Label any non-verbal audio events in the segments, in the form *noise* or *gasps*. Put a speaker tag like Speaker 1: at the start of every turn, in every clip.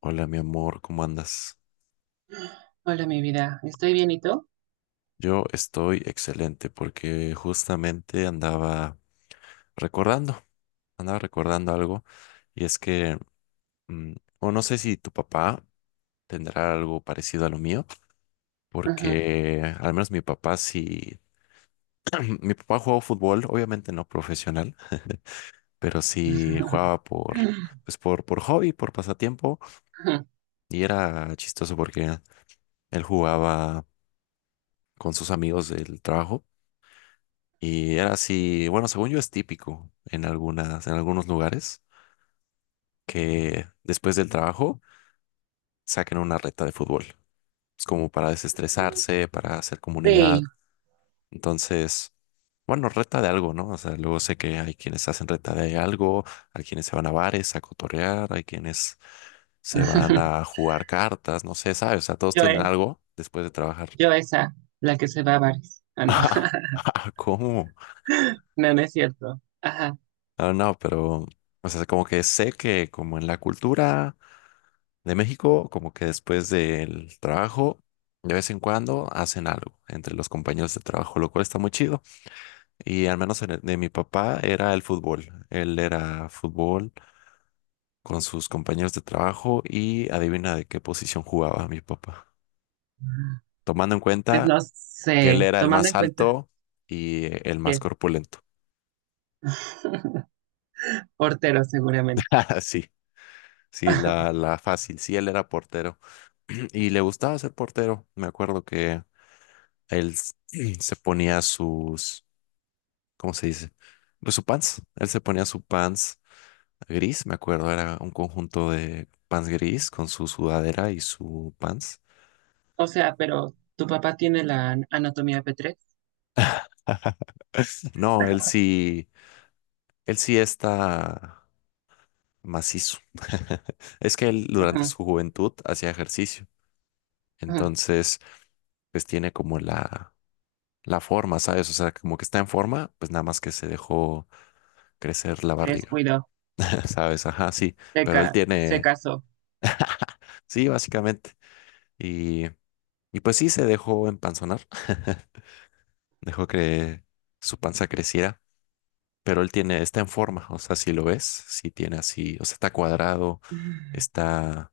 Speaker 1: Hola, mi amor, ¿cómo andas?
Speaker 2: Hola, mi vida. ¿Estoy bien y tú?
Speaker 1: Yo estoy excelente porque justamente recordando, andaba recordando algo y es que, mm, o no sé si tu papá tendrá algo parecido a lo mío,
Speaker 2: Ujú.
Speaker 1: porque al menos mi papá sí, *clears throat* mi papá jugaba fútbol, obviamente no profesional, pero sí
Speaker 2: *laughs*
Speaker 1: jugaba por hobby, por pasatiempo y era chistoso porque él jugaba con sus amigos del trabajo. Y era así, bueno, según yo es típico en algunas, en algunos lugares que después del trabajo saquen una reta de fútbol. Es como para desestresarse, para hacer
Speaker 2: Sí.
Speaker 1: comunidad. Entonces, bueno, reta de algo, ¿no? O sea, luego sé que hay quienes hacen reta de algo, hay quienes se van a bares a cotorrear, hay quienes se van a
Speaker 2: *laughs*
Speaker 1: jugar cartas, no sé, ¿sabes? O sea, todos
Speaker 2: Yo,
Speaker 1: tienen algo después de trabajar.
Speaker 2: yo esa, la que se va a bares. Ah, no.
Speaker 1: *laughs* ¿Cómo?
Speaker 2: *laughs* No, no es cierto. Ajá.
Speaker 1: Ah, no, pero, o sea, como que sé que como en la cultura de México, como que después del trabajo, de vez en cuando hacen algo entre los compañeros de trabajo, lo cual está muy chido. Y al menos en de mi papá era el fútbol. Él era fútbol con sus compañeros de trabajo y adivina de qué posición jugaba mi papá, tomando en
Speaker 2: Pues
Speaker 1: cuenta
Speaker 2: no
Speaker 1: que él
Speaker 2: sé,
Speaker 1: era el
Speaker 2: tomando
Speaker 1: más
Speaker 2: en cuenta
Speaker 1: alto y el más
Speaker 2: que
Speaker 1: corpulento.
Speaker 2: *laughs* portero seguramente.
Speaker 1: *laughs* Sí. Sí, la fácil. Sí, él era portero *clears throat* y le gustaba ser portero. Me acuerdo que él s- *clears throat* se ponía sus, ¿cómo se dice? Pues su pants. Él se ponía su pants gris, me acuerdo, era un conjunto de pants gris con su sudadera y su pants.
Speaker 2: O sea, pero tu papá tiene la anatomía p tres.
Speaker 1: *laughs* No, él sí está macizo. *laughs* Es que él durante
Speaker 2: Ujú,
Speaker 1: su juventud hacía ejercicio,
Speaker 2: ujú.
Speaker 1: entonces pues tiene como la forma, ¿sabes? O sea, como que está en forma, pues nada más que se dejó crecer la
Speaker 2: Se
Speaker 1: barriga,
Speaker 2: descuidó,
Speaker 1: *laughs* ¿sabes? Ajá, sí, pero él
Speaker 2: se
Speaker 1: tiene,
Speaker 2: casó.
Speaker 1: sí, básicamente. Y Y pues sí, se dejó empanzonar, *laughs* dejó que su panza creciera, pero él tiene, está en forma, o sea, si lo ves, sí tiene así, o sea, está cuadrado,
Speaker 2: *laughs*
Speaker 1: está,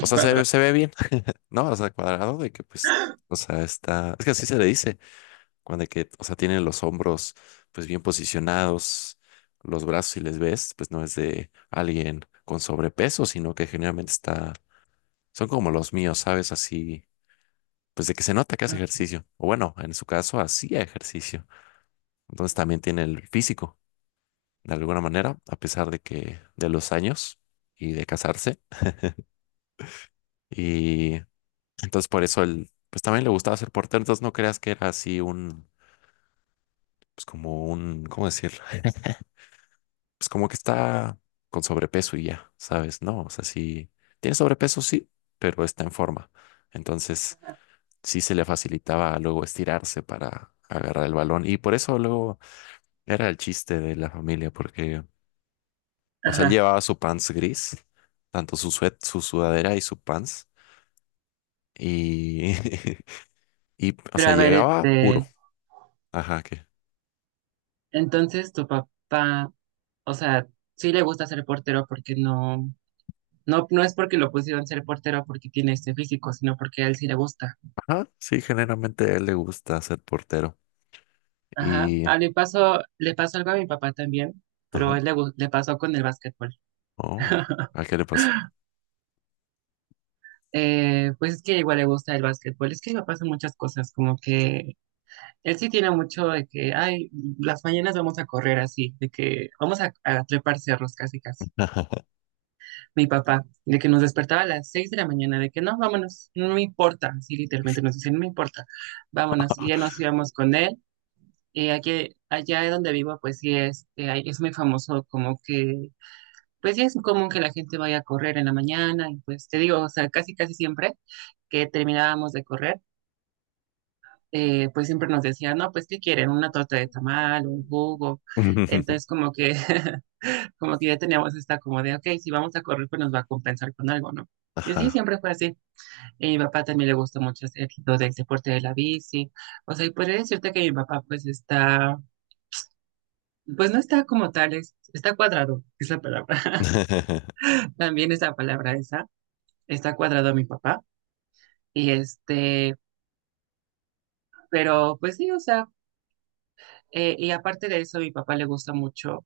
Speaker 1: o sea,
Speaker 2: Cuadro.
Speaker 1: se ve bien, *laughs* ¿no? O sea, cuadrado de que pues, o sea, está, es que así se le dice, cuando que, o sea, tiene los hombros pues bien posicionados, los brazos si les ves, pues no es de alguien con sobrepeso, sino que generalmente está, son como los míos, ¿sabes? Así pues de que se nota que hace
Speaker 2: Ujú.
Speaker 1: ejercicio, o bueno, en su caso hacía ejercicio. Entonces también tiene el físico, de alguna manera, a pesar de que de los años y de casarse. Y entonces por eso él, pues también le gustaba ser portero, entonces no creas que era así un, pues como un, ¿cómo decirlo? Pues como que está con sobrepeso y ya, ¿sabes? No, o sea, sí, tiene sobrepeso, sí, pero está en forma. Entonces sí se le facilitaba luego estirarse para agarrar el balón y por eso luego era el chiste de la familia porque, o sea, él
Speaker 2: Ajá.
Speaker 1: llevaba su pants gris, tanto su sudadera y su pants, y, *laughs* y, o
Speaker 2: Pero
Speaker 1: sea,
Speaker 2: a ver,
Speaker 1: llegaba puro. Ajá, que,
Speaker 2: entonces, tu papá, o sea, sí le gusta ser portero porque no es porque lo pusieron ser portero porque tiene este físico, sino porque a él sí le gusta.
Speaker 1: ajá, sí, generalmente a él le gusta ser portero.
Speaker 2: Ajá.
Speaker 1: Y,
Speaker 2: Ah, le pasó algo a mi papá también, pero
Speaker 1: ajá,
Speaker 2: a él le pasó con el básquetbol.
Speaker 1: oh,
Speaker 2: *laughs*
Speaker 1: ¿a qué le pasó?
Speaker 2: Pues es que igual le gusta el básquetbol. Es que me pasan muchas cosas, como que él sí tiene mucho de que, ay, las mañanas vamos a correr así, de que vamos a trepar cerros casi casi. Mi papá, de que nos despertaba a las 6 de la mañana, de que no, vámonos, no me importa, sí, literalmente nos decían, no me importa, vámonos, y ya nos íbamos con él, y aquí, allá donde vivo, pues sí, es muy famoso como que, pues sí es común que la gente vaya a correr en la mañana, y pues te digo, o sea, casi casi siempre que terminábamos de correr, pues siempre nos decían, no, pues ¿qué quieren? Una torta de tamal, un jugo,
Speaker 1: *laughs*
Speaker 2: entonces como que, *laughs* como que ya teníamos esta como de, ok, si vamos a correr, pues nos va a compensar con algo, ¿no? Y sí,
Speaker 1: Ajá.
Speaker 2: siempre fue así. Y a mi papá también le gusta mucho hacer lo del deporte de la bici. O sea, y podría decirte que mi papá pues está, pues no está como tal, está cuadrado, es la palabra.
Speaker 1: *laughs*
Speaker 2: *laughs* También esa palabra esa, está cuadrado mi papá. Y este, pero pues sí, o sea, y aparte de eso, a mi papá le gusta mucho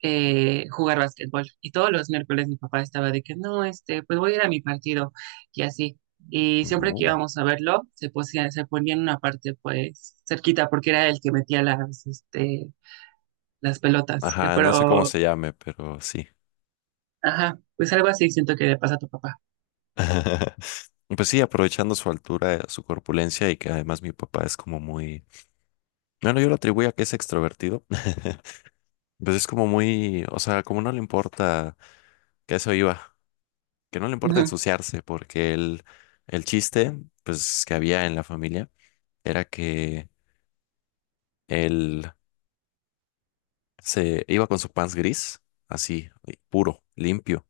Speaker 2: jugar básquetbol. Y todos los miércoles mi papá estaba de que no, este, pues voy a ir a mi partido y así. Y siempre que
Speaker 1: No.
Speaker 2: íbamos a verlo, se ponía en una parte pues cerquita porque era el que metía las, este, las pelotas.
Speaker 1: Ajá, no sé cómo
Speaker 2: Pero,
Speaker 1: se llame, pero sí.
Speaker 2: ajá, pues algo así siento que le pasa a tu papá.
Speaker 1: *laughs* Pues sí, aprovechando su altura, su corpulencia y que además mi papá es como muy bueno, yo lo atribuyo a que es extrovertido. *laughs* Pues es como muy, o sea, como no le importa, que a eso iba, que no le importa
Speaker 2: Ujú,
Speaker 1: ensuciarse, porque el chiste, pues, que había en la familia era que él se iba con su pants gris, así, y puro, limpio,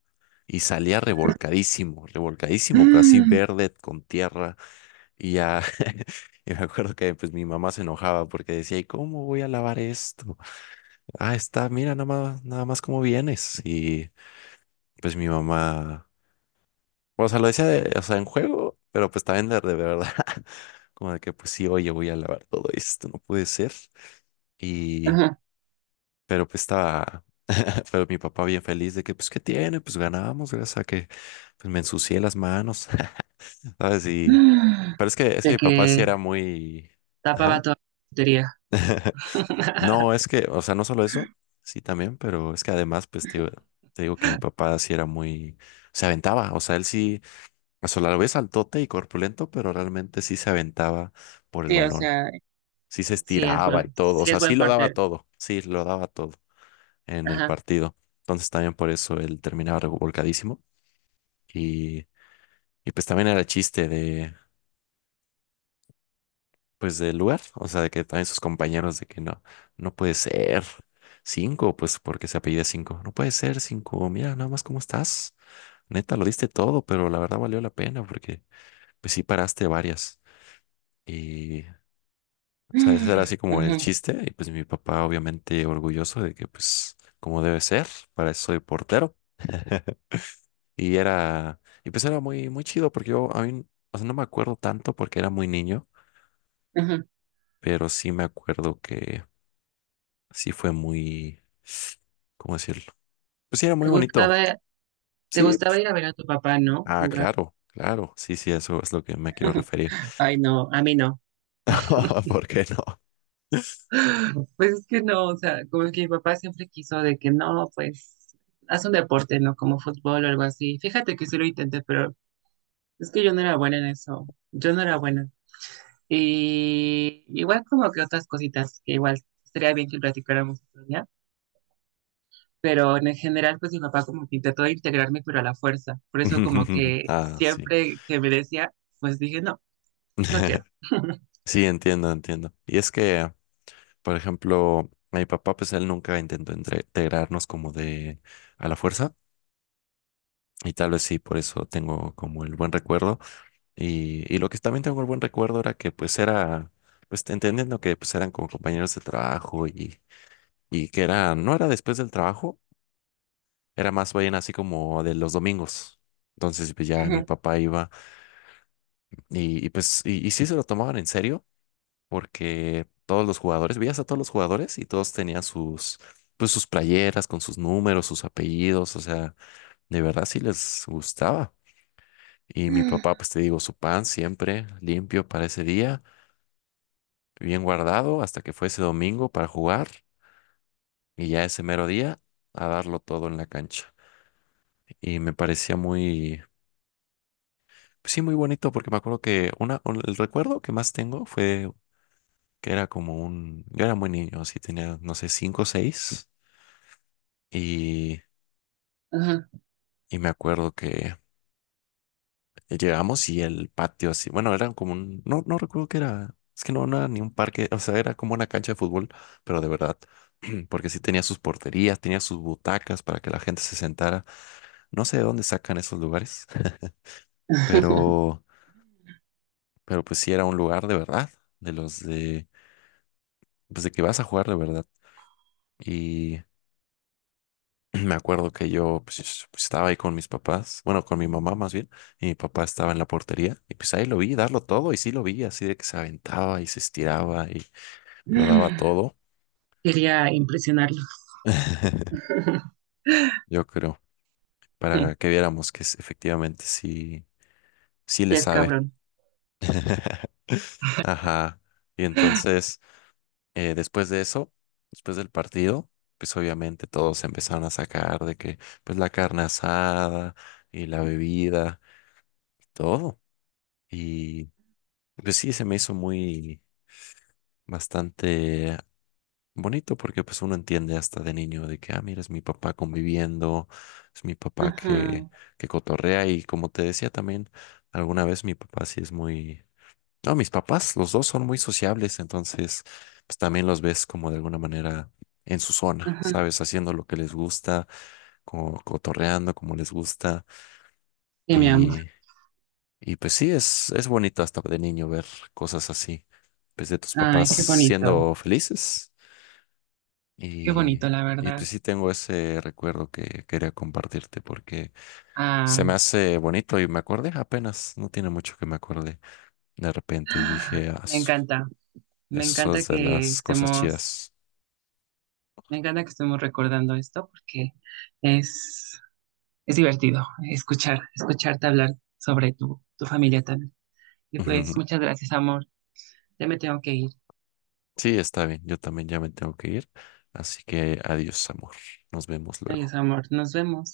Speaker 1: y salía revolcadísimo, revolcadísimo, pero así verde con tierra, y ya, *laughs* y me acuerdo que pues mi mamá se enojaba porque decía, ¿y cómo voy a lavar esto? Ah, está, mira, nada más, nada más cómo vienes. Y pues mi mamá, o sea, lo decía, o sea, en juego, pero pues también de verdad, *laughs* como de que pues sí, oye, voy a lavar todo esto, no puede ser. Y,
Speaker 2: ajá.
Speaker 1: pero pues estaba, *laughs* pero mi papá bien feliz de que pues, ¿qué tiene? Pues ganamos, gracias a que pues me ensucié las manos, *laughs* ¿sabes? Y,
Speaker 2: *gasps*
Speaker 1: pero es que
Speaker 2: De
Speaker 1: mi papá sí
Speaker 2: que
Speaker 1: era muy,
Speaker 2: tapaba
Speaker 1: ajá.
Speaker 2: toda la portería.
Speaker 1: No, es
Speaker 2: *laughs*
Speaker 1: que, o sea, no solo eso, sí también, pero es que además, te digo que mi papá sí era muy, se aventaba, o sea, él sí, o sea, a la vez altote y corpulento, pero realmente sí se aventaba por el
Speaker 2: Sí, o
Speaker 1: balón,
Speaker 2: sea,
Speaker 1: sí se estiraba y todo, o
Speaker 2: sí
Speaker 1: sea,
Speaker 2: es
Speaker 1: sí
Speaker 2: buen
Speaker 1: lo daba
Speaker 2: partner.
Speaker 1: todo, sí lo daba todo en el
Speaker 2: Ajá.
Speaker 1: partido. Entonces también por eso él terminaba revolcadísimo y, y pues también era el chiste de, pues del lugar, o sea, de que también sus compañeros de que no, no puede ser cinco, pues porque se apellida cinco, no puede ser cinco, mira nada más cómo estás, neta, lo diste todo, pero la verdad valió la pena porque pues sí paraste varias y, o sea, ese era así como el
Speaker 2: Ujú,
Speaker 1: chiste y pues mi papá obviamente orgulloso de que pues como debe ser, para eso soy portero. *laughs* Y era, y pues era muy, muy chido porque yo, a mí, o sea, no me acuerdo tanto porque era muy niño,
Speaker 2: ujú.
Speaker 1: pero sí me acuerdo que sí fue muy, ¿cómo decirlo? Pues sí, era
Speaker 2: ¿Te
Speaker 1: muy bonito.
Speaker 2: gustaba, te
Speaker 1: Sí,
Speaker 2: gustaba ir a ver a tu papá, ¿no?
Speaker 1: ah,
Speaker 2: Jugar.
Speaker 1: claro, claro. Sí, sí, eso es lo que me quiero
Speaker 2: *laughs*
Speaker 1: referir.
Speaker 2: Ay, no, a mí no.
Speaker 1: *laughs*
Speaker 2: *laughs*
Speaker 1: ¿Por qué no?
Speaker 2: Pues es que no, o sea, como que mi papá siempre quiso de que no, pues haz un deporte, ¿no? Como fútbol o algo así. Fíjate que sí lo intenté, pero es que yo no era buena en eso. Yo no era buena. Y igual como que otras cositas que igual sería bien que platicáramos otro día. Pero en general, pues mi papá como que intentó integrarme, pero a la fuerza. Por eso como
Speaker 1: *laughs*
Speaker 2: que
Speaker 1: Ah, sí.
Speaker 2: siempre que me decía, pues dije, no, no quiero.
Speaker 1: *laughs* Sí, entiendo, entiendo. Y es que, por ejemplo, mi papá, pues él nunca intentó integrarnos como de a la fuerza. Y tal vez sí, por eso tengo como el buen recuerdo. Y lo que también tengo el buen recuerdo era que pues era, pues entendiendo que pues eran como compañeros de trabajo y que era, no era después del trabajo, era más bien así como de los domingos. Entonces, pues ya mi
Speaker 2: *laughs*
Speaker 1: papá iba y pues, y sí se lo tomaban en serio, porque todos los jugadores, veías a todos los jugadores y todos tenían sus, pues sus playeras con sus números, sus apellidos, o sea, de verdad sí les gustaba. Y mi
Speaker 2: Ujú.
Speaker 1: papá, pues te digo, su pan siempre limpio para ese día, bien guardado hasta que fue ese domingo para jugar y ya ese mero día a darlo todo en la cancha y me parecía muy, sí, muy bonito, porque me acuerdo que el recuerdo que más tengo fue que era como un, yo era muy niño, así tenía, no sé, 5 o 6, y,
Speaker 2: Ajá.
Speaker 1: y me acuerdo que llegamos y el patio así, bueno, era como un, no, no recuerdo qué era, es que no, no era ni un parque, o sea, era como una cancha de fútbol, pero de verdad, *clears throat* porque sí tenía sus porterías, tenía sus butacas para que la gente se sentara, no sé de dónde sacan esos lugares, *laughs*
Speaker 2: *laughs*
Speaker 1: pero, pero pues sí era un lugar de verdad, de los de, pues de que vas a jugar de verdad. Y me acuerdo que yo pues, pues, estaba ahí con mis papás, bueno, con mi mamá más bien, y mi papá estaba en la portería, y pues ahí lo vi darlo todo, y sí lo vi, así de que se aventaba y se estiraba y lo daba todo,
Speaker 2: Quería impresionarlo.
Speaker 1: *laughs*
Speaker 2: *laughs*
Speaker 1: yo creo, para que viéramos que efectivamente sí, sí le
Speaker 2: Ya es
Speaker 1: sabe.
Speaker 2: cabrón.
Speaker 1: *laughs* Ajá. Y entonces, después de eso, después del partido, pues obviamente todos empezaron a sacar de que, pues la carne asada y la bebida, todo. Y pues sí, se me hizo muy bastante bonito porque pues uno entiende hasta de niño de que, ah, mira, es mi papá conviviendo, es mi papá
Speaker 2: Ajá.
Speaker 1: que cotorrea y como te decía también, alguna vez mi papá sí es muy... No, mis papás, los dos son muy sociables, entonces pues también los ves como de alguna manera en su zona,
Speaker 2: Ajá.
Speaker 1: ¿sabes? Haciendo lo que les gusta, como cotorreando como les gusta.
Speaker 2: Sí, mi amor.
Speaker 1: Y pues sí, es bonito hasta de niño ver cosas así, pues de tus
Speaker 2: Ay,
Speaker 1: papás
Speaker 2: qué
Speaker 1: siendo
Speaker 2: bonito.
Speaker 1: felices.
Speaker 2: Qué
Speaker 1: Y,
Speaker 2: bonito, la
Speaker 1: y
Speaker 2: verdad.
Speaker 1: pues sí tengo ese recuerdo que quería compartirte porque
Speaker 2: Ah,
Speaker 1: se me hace bonito y me acordé apenas, no tiene mucho que me acordé de repente y dije, "Ah,
Speaker 2: me encanta. Me
Speaker 1: eso
Speaker 2: encanta
Speaker 1: es de
Speaker 2: que
Speaker 1: las cosas
Speaker 2: estemos,
Speaker 1: chidas."
Speaker 2: me encanta que estemos recordando esto porque es, es divertido escucharte hablar sobre tu familia también. Y
Speaker 1: *laughs*
Speaker 2: pues,
Speaker 1: Ujú.
Speaker 2: muchas gracias, amor. Ya me tengo que ir.
Speaker 1: Sí, está bien, yo también ya me tengo que ir, así que adiós, amor, nos vemos
Speaker 2: Adiós,
Speaker 1: luego.
Speaker 2: amor. Nos vemos.